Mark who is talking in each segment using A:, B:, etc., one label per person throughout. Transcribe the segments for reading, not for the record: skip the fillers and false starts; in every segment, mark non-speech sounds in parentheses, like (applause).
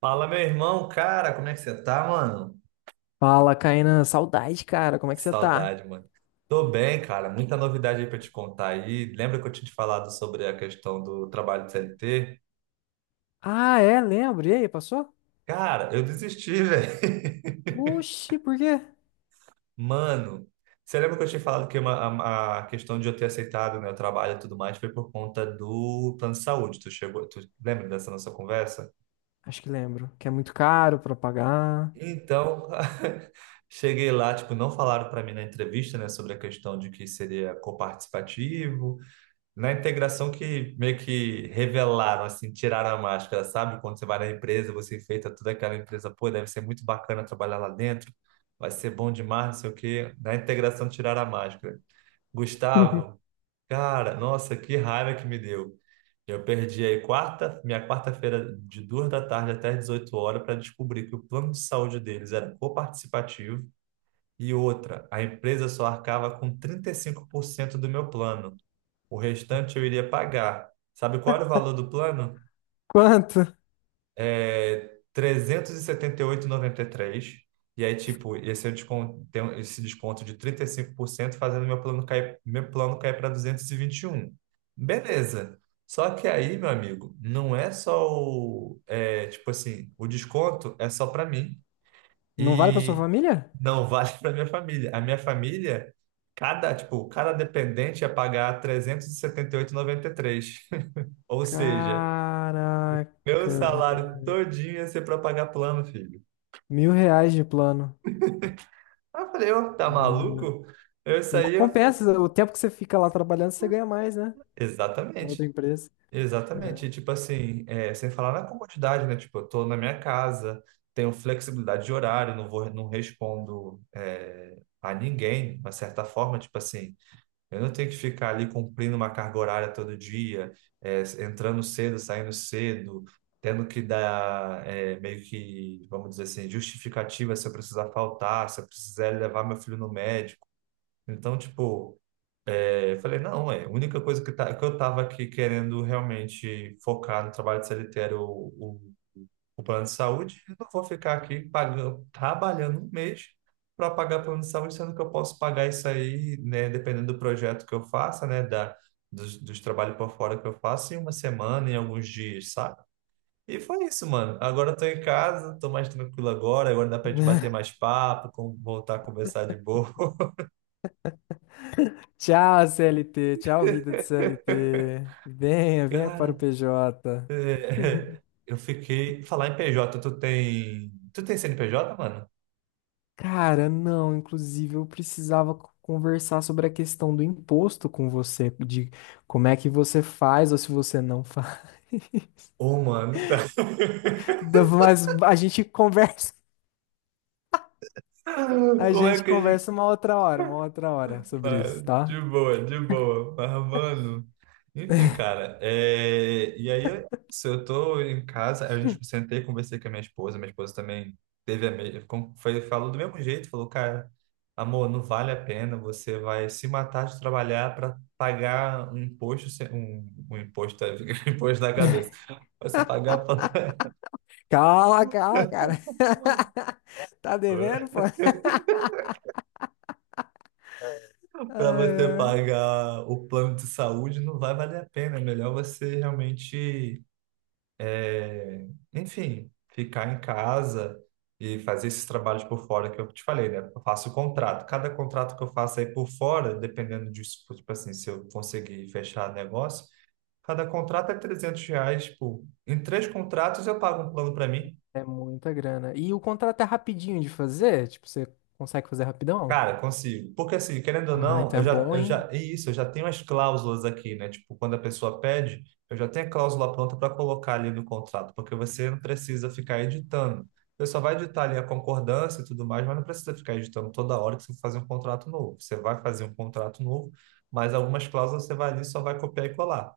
A: Fala, meu irmão, cara, como é que você tá, mano?
B: Fala, Kainan. Saudade, cara. Como é que você tá?
A: Saudade, mano. Tô bem, cara, muita novidade aí pra te contar aí. Lembra que eu tinha te falado sobre a questão do trabalho de CLT?
B: Ah, é? Lembro. E aí, passou?
A: Cara, eu desisti, velho. (laughs)
B: Oxi, por quê?
A: Mano, você lembra que eu tinha falado que a questão de eu ter aceitado, né, o trabalho e tudo mais foi por conta do plano de saúde? Tu lembra dessa nossa conversa?
B: Acho que lembro. Que é muito caro pra pagar.
A: Então, (laughs) cheguei lá, tipo, não falaram para mim na entrevista, né, sobre a questão de que seria coparticipativo. Na integração que meio que revelaram, assim, tiraram a máscara, sabe? Quando você vai na empresa, você enfeita toda aquela empresa, pô, deve ser muito bacana trabalhar lá dentro, vai ser bom demais, não sei o quê. Na integração tiraram a máscara. Gustavo,
B: (laughs)
A: cara, nossa, que raiva que me deu. Eu perdi aí minha quarta-feira de duas da tarde até 18h para descobrir que o plano de saúde deles era coparticipativo e outra, a empresa só arcava com 35% do meu plano. O restante eu iria pagar. Sabe qual era o valor do plano?
B: Quanto?
A: É trezentos e setenta e oito noventa e três. E aí, tipo, esse, é o desconto, esse desconto de 35% fazendo meu plano cair para duzentos e vinte e um. Beleza. Só que aí, meu amigo, não é só o, é, tipo assim, o desconto é só para mim.
B: Não vale pra sua
A: E
B: família?
A: não vale (laughs) para minha família. A minha família. Tipo, cada dependente ia pagar trezentos e setenta oito e noventa e três, ou seja, meu
B: Caraca,
A: salário
B: velho.
A: todinho ia ser para pagar plano, filho.
B: Mil reais de plano.
A: Aí eu falei, ô, tá maluco? Eu
B: Não
A: saí, eu.
B: compensa. O tempo que você fica lá trabalhando, você ganha mais, né? Na
A: Exatamente,
B: outra empresa.
A: exatamente.
B: É.
A: E, tipo assim, é, sem falar na comodidade, né? Tipo, eu tô na minha casa, tenho flexibilidade de horário, não respondo, é, a ninguém, de uma certa forma, tipo assim. Eu não tenho que ficar ali cumprindo uma carga horária todo dia, entrando cedo, saindo cedo, tendo que dar meio que, vamos dizer assim, justificativa se eu precisar faltar, se eu precisar levar meu filho no médico. Então, tipo, eu falei, não, é, a única coisa que, tá, que eu tava aqui querendo realmente focar no trabalho de CLT era o o plano de saúde e não vou ficar aqui pagando, trabalhando um mês para pagar plano de saúde, sendo que eu posso pagar isso aí, né, dependendo do projeto que eu faça, né, dos trabalhos por fora que eu faço, em uma semana, em alguns dias, sabe? E foi isso, mano. Agora eu tô em casa, tô mais tranquilo agora, agora dá pra gente bater mais papo, voltar a conversar de boa.
B: (laughs) Tchau, CLT. Tchau, vida de CLT. Venha,
A: (laughs)
B: venha para o
A: Cara,
B: PJ.
A: é, eu fiquei. Falar em PJ, Tu tem CNPJ, mano?
B: Cara, não, inclusive eu precisava conversar sobre a questão do imposto com você, de como é que você faz ou se você não faz.
A: Ô, mano, então.
B: (laughs) Mas a gente conversa,
A: (laughs) Como é que a gente.
B: uma outra hora, sobre
A: Ah,
B: isso, tá?
A: de boa, de boa. Mas, mano, enfim, cara. E aí, se eu tô em casa, a gente sentei, conversei com a minha esposa. Minha esposa também teve a mesma. Foi, falou do mesmo jeito, falou, cara, amor, não vale a pena. Você vai se matar de trabalhar para pagar um imposto, um imposto, (laughs) um imposto na cabeça. Você pagar pra-
B: Cala, cala, cara. (laughs) Tá devendo,
A: (laughs)
B: pô? Ai,
A: Para você
B: ai.
A: pagar o plano de saúde não vai valer a pena. É melhor você realmente. É, Enfim, ficar em casa e fazer esses trabalhos por fora que eu te falei, né? Eu faço o contrato. Cada contrato que eu faço aí por fora, dependendo disso, tipo assim, se eu conseguir fechar negócio, cada contrato é R$300. Tipo, em três contratos eu pago um plano para mim.
B: É muita grana. E o contrato é rapidinho de fazer? Tipo, você consegue fazer rapidão?
A: Cara, consigo. Porque assim, querendo ou
B: Ah,
A: não,
B: então é bom, hein?
A: é isso, eu já tenho as cláusulas aqui, né? Tipo, quando a pessoa pede, eu já tenho a cláusula pronta para colocar ali no contrato, porque você não precisa ficar editando. Você só vai editar ali a concordância e tudo mais, mas não precisa ficar editando toda hora que você for fazer um contrato novo. Você vai fazer um contrato novo, mas algumas cláusulas você vai ali e só vai copiar e colar.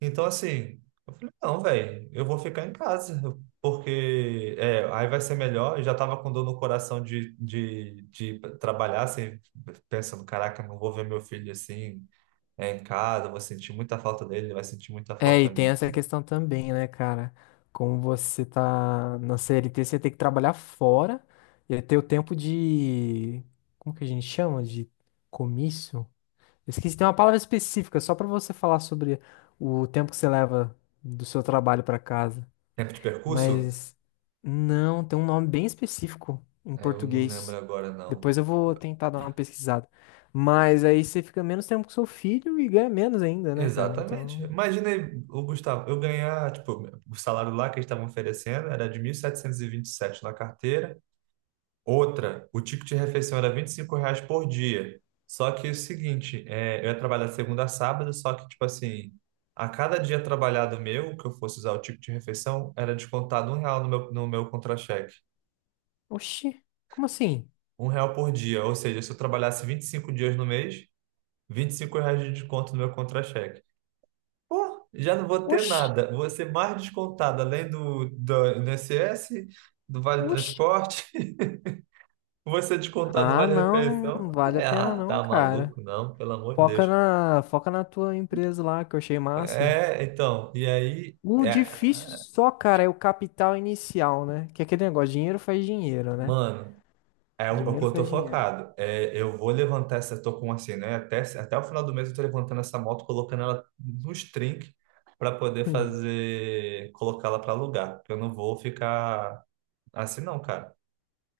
A: Então, assim, eu falei, não, velho, eu vou ficar em casa, porque aí vai ser melhor. Eu já tava com dor no coração de trabalhar, assim, pensando, caraca, não vou ver meu filho assim, em casa, eu vou sentir muita falta dele, ele vai sentir muita
B: É,
A: falta
B: e
A: a
B: tem
A: mim.
B: essa questão também, né, cara? Como você tá na CLT, você tem que trabalhar fora e ter o tempo de. Como que a gente chama? De comício? Eu esqueci, tem uma palavra específica só pra você falar sobre o tempo que você leva do seu trabalho pra casa.
A: Tempo de percurso?
B: Mas não, tem um nome bem específico em
A: É, eu não lembro
B: português.
A: agora, não.
B: Depois eu vou tentar dar uma pesquisada. Mas aí você fica menos tempo com seu filho e ganha menos ainda, né, cara?
A: Exatamente.
B: Então.
A: Imaginei, o Gustavo, eu ganhar, tipo, o salário lá que eles estavam oferecendo era de mil setecentos e vinte e sete na carteira. Outra, o ticket de refeição era R$25 por dia. Só que é o seguinte, eu ia trabalhar de segunda a sábado, só que, tipo assim, a cada dia trabalhado meu, que eu fosse usar o ticket de refeição, era descontado um real no meu contra-cheque.
B: Oxi, como assim?
A: Um real por dia. Ou seja, se eu trabalhasse 25 dias no mês, R$25 de desconto no meu contra-cheque. Pô, já não vou ter
B: Oxi,
A: nada. Vou ser mais descontado, além do INSS, do Vale
B: oxi.
A: Transporte. Você descontar do
B: Ah,
A: Vale
B: não,
A: Refeição?
B: não
A: Eu
B: vale a
A: falei,
B: pena
A: ah,
B: não,
A: tá
B: cara.
A: maluco, não, pelo amor de Deus.
B: Foca na tua empresa lá, que eu achei massa.
A: É, então, e aí,
B: O
A: é,
B: difícil só, cara, é o capital inicial, né? Que é aquele negócio, dinheiro faz dinheiro, né?
A: mano, é o que
B: Dinheiro
A: eu tô
B: faz dinheiro.
A: focado. É, eu vou levantar essa, tô com assim, né? Até o final do mês eu tô levantando essa moto, colocando ela nos trinques para poder
B: Hum.
A: fazer, colocá-la para alugar. Porque eu não vou ficar assim, não, cara.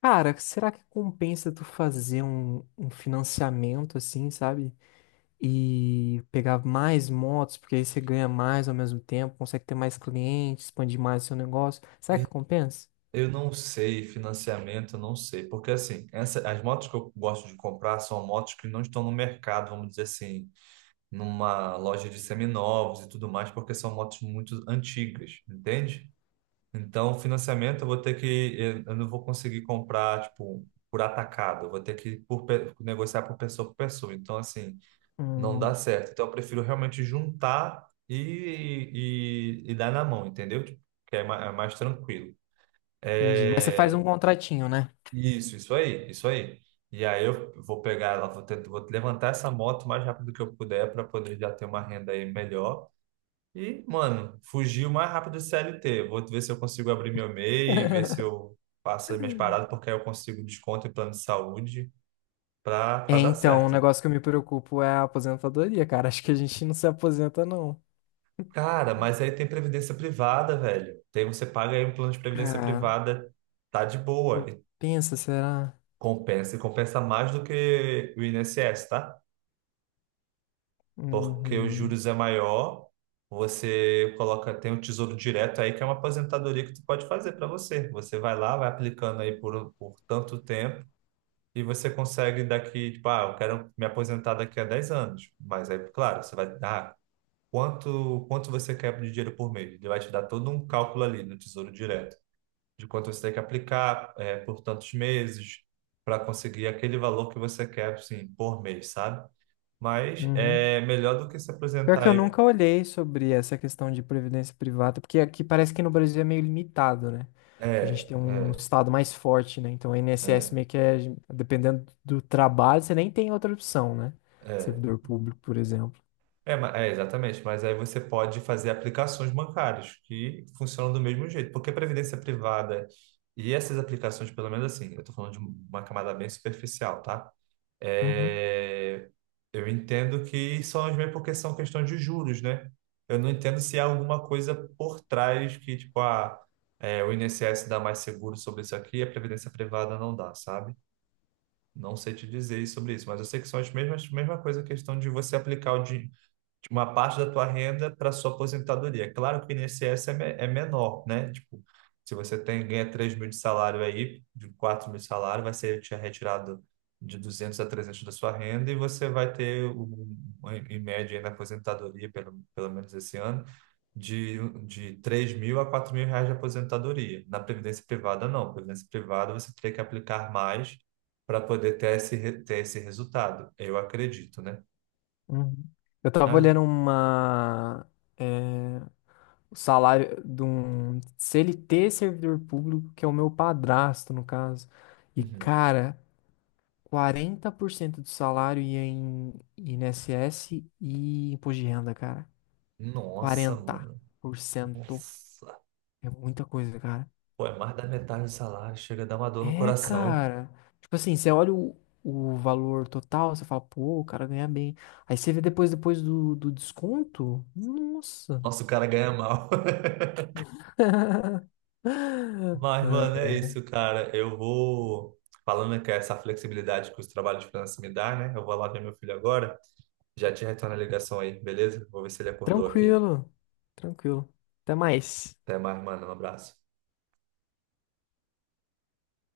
B: Cara, será que compensa tu fazer um financiamento assim, sabe? E pegar mais motos, porque aí você ganha mais ao mesmo tempo, consegue ter mais clientes, expandir mais seu negócio. Será que compensa?
A: Eu não sei financiamento, eu não sei. Porque assim, as motos que eu gosto de comprar são motos que não estão no mercado, vamos dizer assim, numa loja de seminovos e tudo mais, porque são motos muito antigas, entende? Então, financiamento eu vou ter que, eu não vou conseguir comprar, tipo, por atacado, eu vou ter que negociar por pessoa por pessoa. Então, assim, não dá
B: Hum,
A: certo. Então, eu prefiro realmente juntar e dar na mão, entendeu? Tipo, que é mais tranquilo.
B: Entendi. Mas você faz um
A: É,
B: contratinho, né?
A: isso aí, isso aí. E aí eu vou pegar ela, vou levantar essa moto o mais rápido que eu puder para poder já ter uma renda aí melhor. E, mano, fugir o mais rápido do CLT. Vou ver se eu consigo abrir meu MEI, ver
B: (laughs)
A: se eu faço as minhas paradas, porque aí eu consigo desconto em plano de saúde pra
B: É,
A: dar
B: então, o
A: certo.
B: negócio que eu me preocupo é a aposentadoria, cara. Acho que a gente não se aposenta, não.
A: Cara, mas aí tem previdência privada, velho. Tem, você paga aí um plano de previdência
B: Cara,
A: privada, tá de boa.
B: compensa, será?
A: E compensa mais do que o INSS, tá? Porque os
B: Uhum,
A: juros é maior, você coloca, tem o Tesouro Direto aí, que é uma aposentadoria que tu pode fazer pra você. Você vai lá, vai aplicando aí por tanto tempo. E você consegue daqui, tipo, ah, eu quero me aposentar daqui a 10 anos. Mas aí, claro, você vai dar quanto você quer de dinheiro por mês. Ele vai te dar todo um cálculo ali no Tesouro Direto, de quanto você tem que aplicar por tantos meses para conseguir aquele valor que você quer, assim, por mês, sabe? Mas
B: uhum.
A: é melhor do que se
B: Pior
A: aposentar
B: que eu
A: aí.
B: nunca olhei sobre essa questão de previdência privada, porque aqui parece que no Brasil é meio limitado, né? Que a gente
A: É,
B: tem um
A: é,
B: estado mais forte, né? Então, o INSS
A: é,
B: meio que é, dependendo do trabalho, você nem tem outra opção, né?
A: é.
B: Servidor público, por exemplo.
A: Exatamente, mas aí você pode fazer aplicações bancárias que funcionam do mesmo jeito, porque previdência privada e essas aplicações, pelo menos assim, eu estou falando de uma camada bem superficial, tá?
B: Uhum.
A: É, eu entendo que são as mesmas porque são questão de juros, né? Eu não entendo se há alguma coisa por trás que, tipo, ah, o INSS dá mais seguro sobre isso aqui e a previdência privada não dá, sabe? Não sei te dizer sobre isso, mas eu sei que são as mesmas, mesma coisa, a questão de você aplicar o dinheiro, tipo, uma parte da tua renda para sua aposentadoria. Claro que o INSS é menor, né? Tipo, se você ganha 3 mil de salário aí, de 4 mil de salário, vai ser te retirado de 200 a 300 da sua renda e você vai ter, em média, aí na aposentadoria, pelo menos esse ano, de, de 3 mil a 4 mil reais de aposentadoria. Na Previdência Privada, não. Previdência Privada, você teria que aplicar mais para poder ter ter esse resultado. Eu acredito, né?
B: Uhum. Eu tava
A: Ah,
B: olhando é, o salário de um CLT servidor público, que é o meu padrasto, no caso. E,
A: uhum.
B: cara, 40% do salário ia em INSS e imposto de renda, cara.
A: Nossa,
B: Quarenta
A: mano.
B: por cento
A: Nossa.
B: é muita coisa, cara.
A: Pô, é mais da metade do salário. Chega a dar uma dor no
B: É,
A: coração.
B: cara. Tipo assim, você olha o valor total, você fala, pô, o cara ganha bem. Aí você vê depois, depois do desconto, nossa.
A: Nossa, o cara ganha mal. (laughs)
B: (laughs)
A: Mas,
B: Ah,
A: mano, é isso, cara. Eu vou. Falando que é essa flexibilidade que os trabalhos de freelance me dá, né? Eu vou lá ver meu filho agora. Já te retorno a ligação aí, beleza? Vou ver se ele acordou aqui.
B: tranquilo, tranquilo. Até mais.
A: Até mais, mano. Um abraço.